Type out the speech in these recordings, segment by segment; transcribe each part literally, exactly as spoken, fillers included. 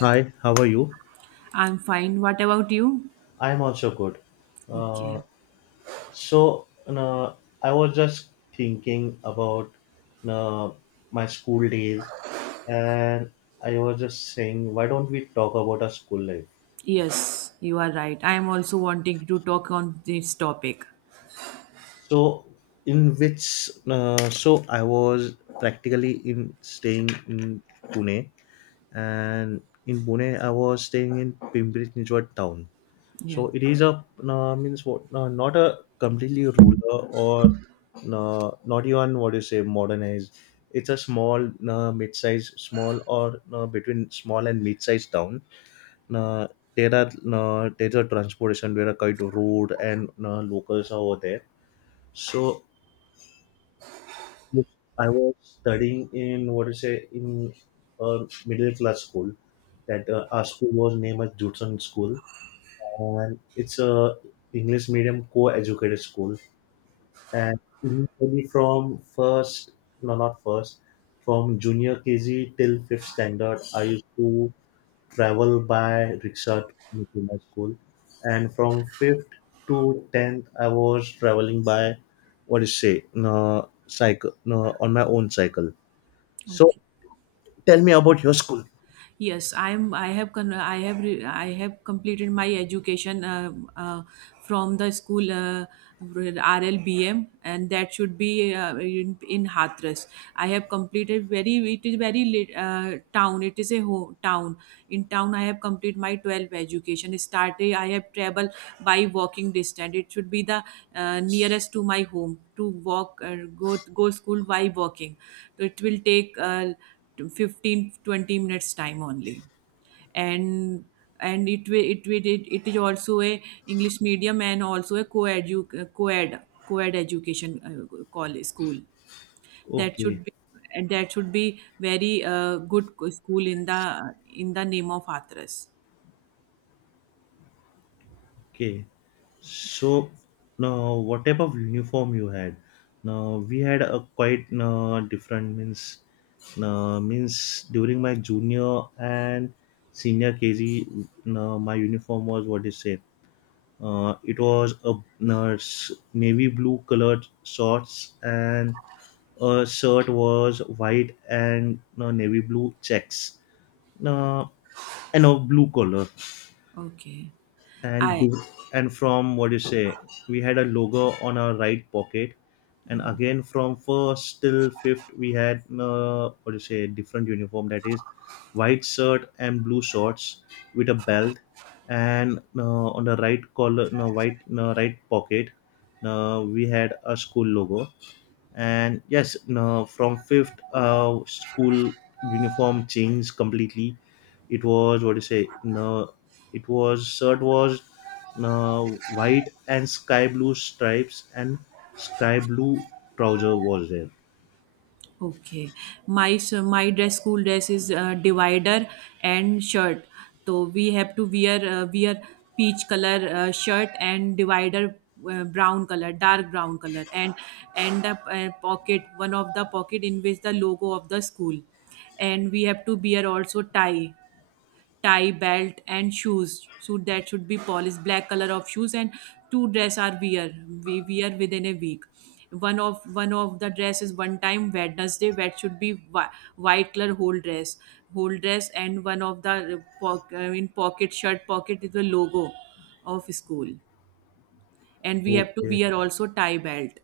Hi, how are you? I'm fine. What about you? I'm also good. Uh, Okay. so, uh, I was just thinking about uh, my school days, and I was just saying, why don't we talk about our school life? Yes, you are right. I am also wanting to talk on this topic. So, in which, uh, so I was practically in staying in Pune, and in Pune, I was staying in Pimpri Chinchwad town. Yeah. So it is a uh, means what uh, not a completely ruler or uh, not even what you say modernized. It's a small uh, mid-size, small or uh, between small and mid-sized town. Uh, there are uh, there's a transportation, there are kind of road and uh, locals are over there. So I was studying in what you say in a middle class school. That uh, Our school was named as Judson School and it's a English medium co-educated school. And initially from first, no, not first, from junior K G till fifth standard, I used to travel by rickshaw to to my school. And from fifth to tenth, I was traveling by what do you say, no, cycle, no, on my own cycle. So Okay. tell me about your school. Yes, I'm. I have. Con- I have. Re- I have completed my education, uh, uh, from the school, uh, R L B M, and that should be, uh, in, in Hathras. I have completed very. It is very late, uh, town. It is a home town. In town, I have completed my twelfth education. Started. I have traveled by walking distance. It should be the, uh, nearest to my home to walk. Uh, go go school by walking. So it will take. Uh, to fifteen twenty minutes time only, and and it will it will it, it is also a english medium and also a co-edu co-ed co-ed education, uh, call school, that should Okay. be and that should be very, uh, good co- school in the in the name of Hathras. Okay, so now what type of uniform you had? Now we had a quite uh, different means. Now means during my junior and senior K G, now my uniform was what is it? Uh, it was a uh, s- navy blue colored shorts and a shirt was white and uh, navy blue checks. Now and a blue color Okay. and I div- and from what you say we had a logo on our right pocket, and again from first till fifth we had uh, what you say different uniform, that is white shirt and blue shorts with a belt, and uh, on the right collar, no, white, no, right pocket, uh, we had a school logo. And yes, no, from fifth uh, school uniform changed completely. It was what do you say, no, it was shirt was, no, white and sky blue stripes, and sky blue trouser was there. Okay, my, so my dress school dress is, uh, divider and shirt. So we have to wear, uh, wear peach color, uh, shirt and divider, uh, brown color, dark brown color, and and the, uh, pocket, one of the pocket in which the logo of the school, and we have to wear also tie tie, belt, and shoes. So that should be polished black color of shoes, and two dress are wear we wear within a week. One of one of the dress is one time Wednesday. That should be whi- white color whole dress, whole dress, and one of the uh, poc- I mean pocket, shirt pocket is the logo of school, and we have to Okay, wear also tie belt.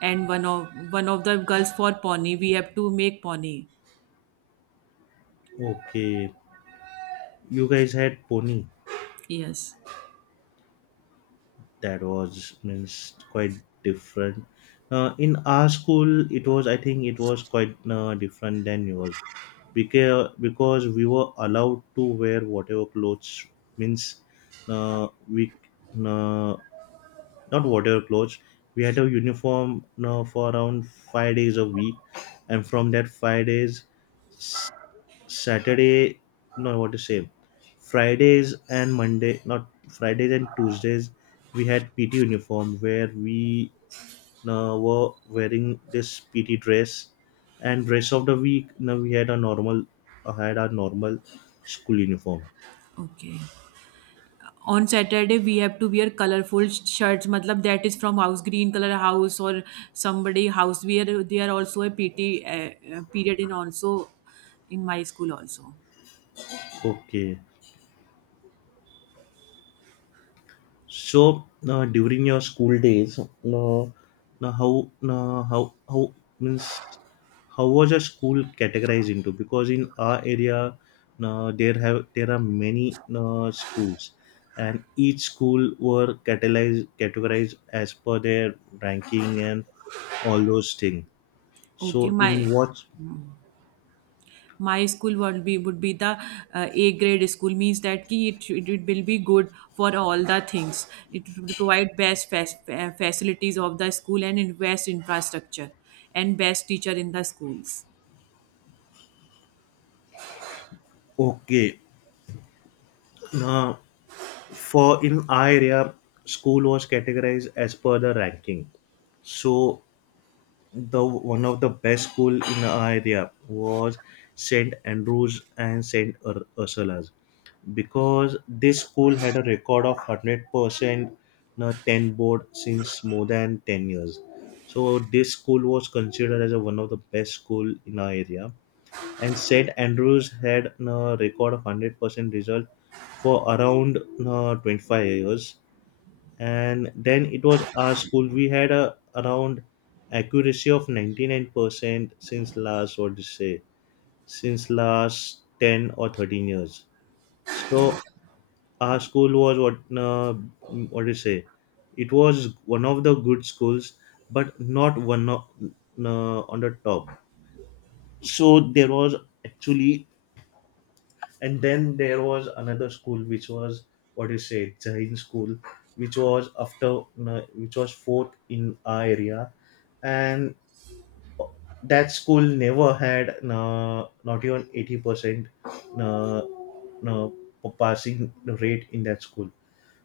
And one of one of the girls for pony, we have to make pony. okay, you guys had pony, Yes. that was means quite different. Uh, in our school it was, I think it was quite uh, different than yours, because because we were allowed to wear whatever clothes, means uh, we uh, not whatever clothes, we had a uniform uh, for around five days a week, and from that five days Saturday, no, what to say, Fridays and Monday, not Fridays and Tuesdays, we had P T uniform where we uh, were wearing this P T dress, and rest of the week, now we had a normal, uh, had our normal school uniform. Okay. On Saturday, we have to wear colorful sh- shirts. Matlab, that is from house green color house or somebody house. We are, there also a P T uh, uh, period in also in my school also. Okay. So now during your school days, now now how now how how means how was your school categorized into? Because in our area, now there have there are many now schools, and each school were categorized categorized as per their ranking and all those things. Okay, So in my what my school would be would be the, uh, A grade school means that ki it, should- it will be good for all the things. It would provide best fac- uh, facilities of the school and in best infrastructure, and best teacher in the schools. okay now for in our area, school was categorized as per the ranking. So the one of the best school in our area was St Andrews and St Ur- Ursula's, because this school had a record of one hundred percent uh, ten board since more than ten years, so this school was considered as a, one of the best school in our area. And St Andrews had a record of one hundred percent result for around uh, twenty-five years, and then it was our school, we had a around accuracy of ninety-nine percent since last what to say, since last ten or thirteen years. So our school was what uh, what do you say, it was one of the good schools but not one of, uh, on the top. So there was actually, and then there was another school which was what do you say, Jain school, which was after, which was fourth in our area, and that school never had uh, not even eighty percent uh, uh, passing rate in that school.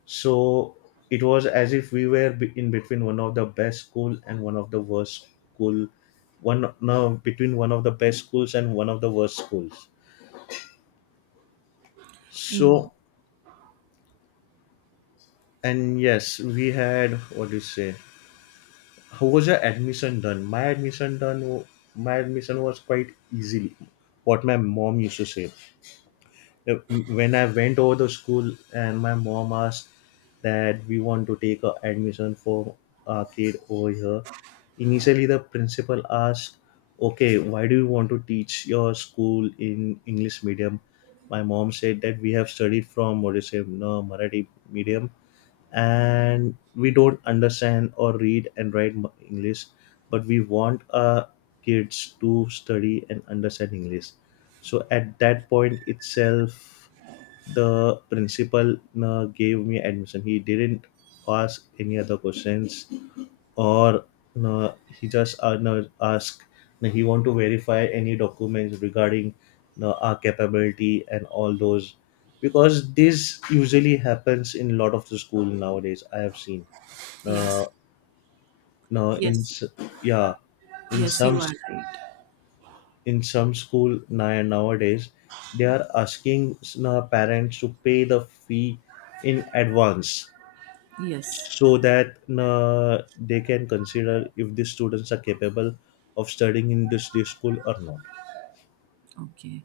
So it was as if we were be- in between one of the best school and one of the worst school, one no between one of the best schools and one of the worst schools. In So and yes, we had what do you say? How was your admission done? My admission done. wa- My admission was quite easily. What my mom used to say, Uh, when I went over the school, and my mom asked that we want to take a admission for our kid over here. Initially, the principal asked, "Okay, why do you want to teach your school in English medium?" My mom said that we have studied from what do you say, no, Marathi medium, and we don't understand or read and write mu- english, but we want our kids to study and understand english. So at that point itself, the principal uh, gave me admission, he didn't ask any other questions, or no, he just uh, no, ask, no, he want to verify any documents regarding, no, our capability and all those, because this usually happens in a lot of the school nowadays, I have seen, uh, Yes, no, in yes, s- yeah in yes, some you are s- right. in some school now nowadays they are asking s- no, parents to pay the fee in advance, Yes. so that uh, they can consider if the students are capable of studying in this, this school or not. Okay.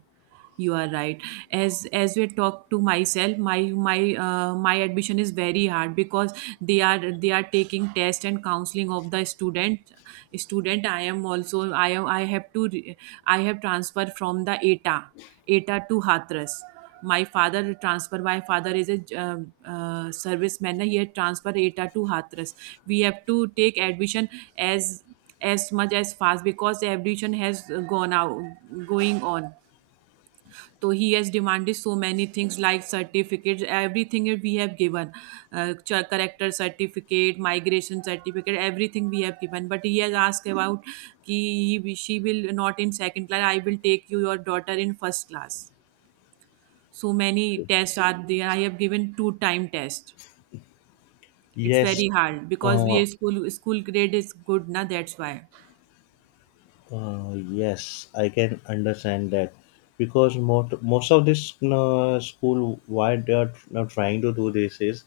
You are right. As as we talk to myself, my my uh, my admission is very hard because they are they are taking test and counseling of the student. Student, I am also I am I have to re- I have transferred from the E T A. E T A to Hathras. My father transfer. My father is a uh, uh, serviceman. He had transfer E T A to Hathras. We have to take admission as as much as fast because the admission has gone out going on. So he has demanded so many things like certificates, everything we have given, uh, ch- character certificate, migration certificate, everything we have given. But he has asked about कि he, she will not in second class. I will take you your daughter in first class. So many tests are there. I have given two time test. It's Yes, very hard because we uh, are school school grade is good now. That's why. uh, yes I can understand that, because most, most of this uh, school why they are now trying to do this is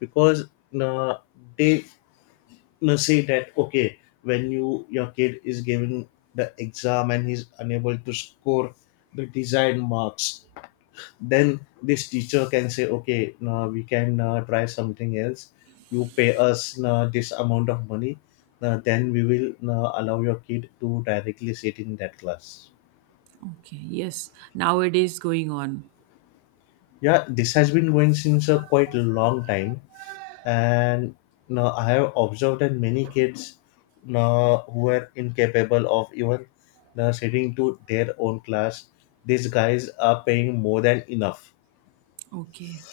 because uh, they uh, say that okay when you your kid is giving the exam and he's unable to score the desired marks, then this teacher can say okay now we can uh, try something else, you pay us uh, this amount of money, uh, then we will uh, allow your kid to directly sit in that class. Okay. Yes. Nowadays going on. Yeah, this has been going since a quite long time, and now I have observed that many kids now who are incapable of even now sitting to their own class, these guys are paying more than enough, Okay.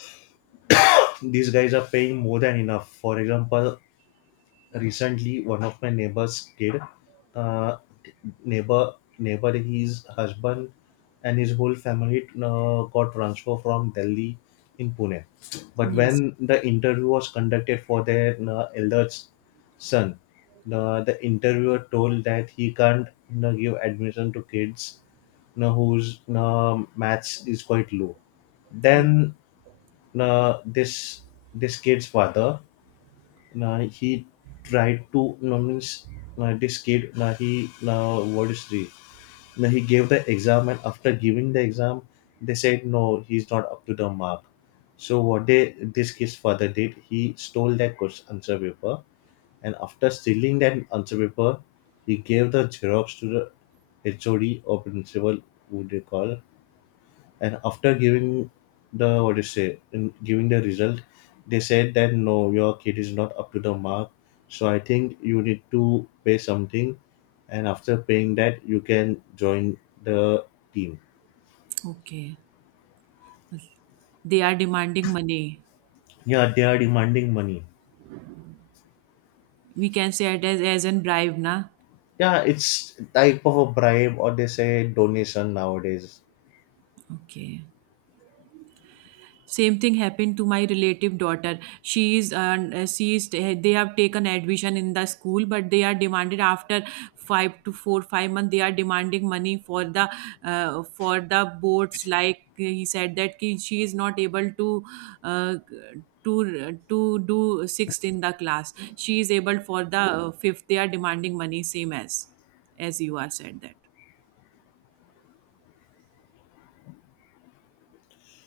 these guys are paying more than enough. For example, recently one of my neighbor's kid, uh, neighbor neighbor his husband and his whole family uh, got transfer from delhi in pune, but Yes. when the interview was conducted for their uh, elder son, uh, the interviewer told that he can't you give admission to kids you whose uh, maths is quite low. Oh, Then uh, this this kid's father, Nah, he tried to no means, nah, this kid nah, he nah, what is the, nah, he gave the exam, and after giving the exam they said no he's not up to the mark. So what they this kid's father did, he stole that question answer paper, and after stealing that answer paper he gave the xerox to the H O D or principal who they call. And after giving the what do you say in giving the result, they said that no your kid is not up to the mark, so I think you need to pay something, and after paying that you can join the team. okay. They are demanding money. Yeah, they are demanding money. We can say it as as in bribe, na. Yeah, it's type of a bribe, or they say donation nowadays. Okay. Same thing happened to my relative daughter. She is uh, she is eh, they have taken admission in the school, but they are demanded after five to 4 5 months they are demanding money for the, uh, for the boards like, eh, he said that ki she is not able to, uh, to to do sixth in the class, she is able for the, uh, fifth, they are demanding money same as as you are said that.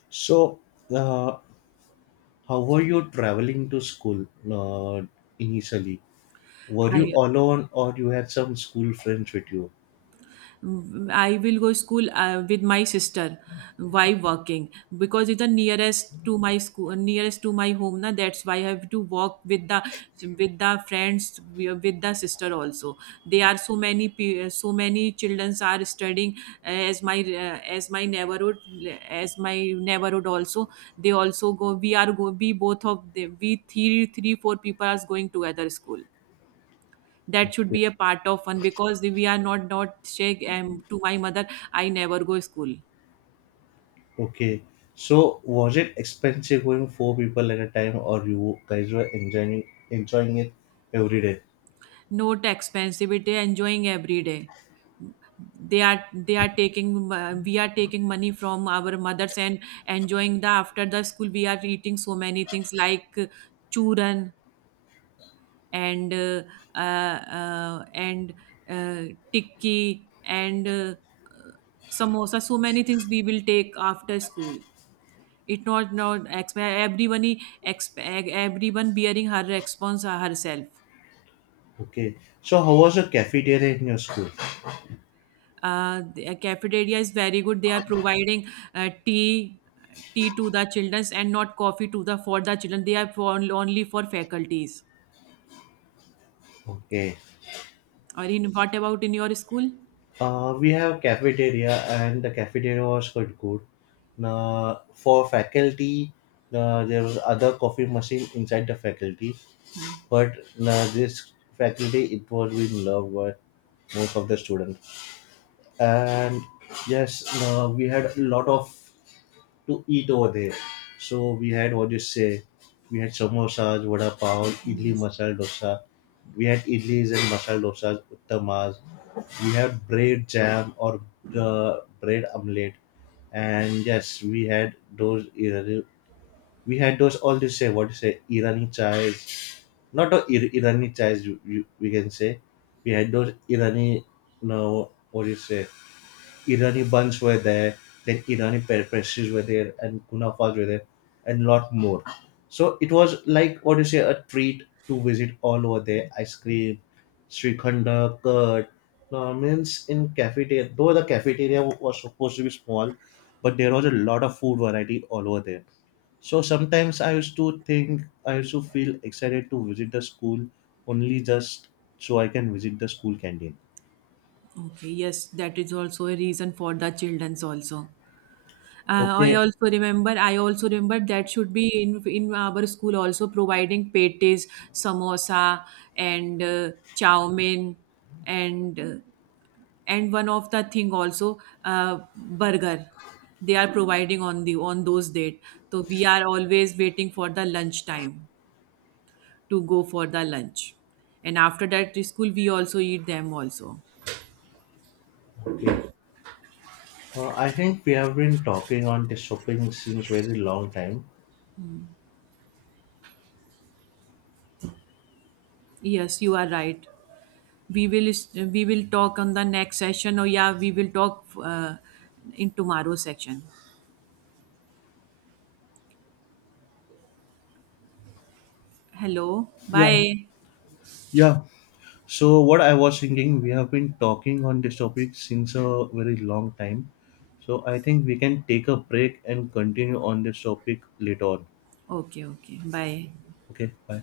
So uh, how were you traveling to school uh, initially? Were you i alone or you had some school friends with you? I will go school, uh, with my sister while working because it's the nearest to my school, nearest to my home. Na, that's why I have to walk with the with the friends, with the sister also. There are so many pe- so many children are studying, uh, as my uh, as my neighborhood as my neighborhood also. They also go. We are go. We both of the we three three four people are going together school. That should be a part of one because we are not not saying, um, to my mother, I never go school. Okay. So was it expensive going four people at a time, or you guys were enjoying enjoying it every day? Not expensivity, enjoying every day. They are they are taking uh, We are taking money from our mothers and enjoying the after the school we are eating so many things like, uh, churan, and uh, uh, uh, and uh, tikki, and uh, samosa, so many things we will take after school. It not Not exp- everyone he exp- everyone bearing her response, uh, herself. Okay. So how was the cafeteria in your school? Uh, the, uh, cafeteria is very good. They are providing, uh, tea tea to the children, and not coffee to the, for the children. They are for, only for faculties. Okay. Or in what about in your school? Uh, we have cafeteria and the cafeteria was quite good. Now for faculty, uh, there was other coffee machine inside the faculty, but uh, this faculty it was being loved by most of the students. And yes, uh, we had a lot of to eat over there. So we had what do you say, we had samosas, vada pav, idli, Yes. masala dosa. We had idlis and masala dosas, uttamas. We had bread jam or uh, bread omelette. And yes, we had those. Irani- We had those all you say what you say Irani chais, not a Ir- Irani chais. You, you, we can say we had those Irani. No, what do you say? Irani buns were there, then Irani pe- pastries were there, and kunafas were there, and lot more. So it was like what do you say a treat to visit all over there. Ice cream, Srikhanda, curd. Now, means in cafeteria, though the cafeteria was supposed to be small, but there was a lot of food variety all over there. So sometimes I used to think, I used to feel excited to visit the school only just so I can visit the school canteen. Okay, yes, that is also a reason for the children's also. Uh, I Okay, also remember. I also remember that should be in in our school also providing patties, samosa, and, uh, chow mein, and uh, and one of the thing also, uh, burger. They are providing on the on those date. So we are always waiting for the lunch time to go for the lunch, and after that to school we also eat them also. okay. Uh, I think we have been talking on this shopping since very long time. Yes, you are right. we will we will talk on the next session, or yeah, we will talk, uh, in tomorrow's section. Hello, Yeah, bye. yeah, so what I was thinking, we have been talking on this topic since a very long time. So I think we can take a break and continue on this topic later on. Okay, okay, bye. Okay, bye.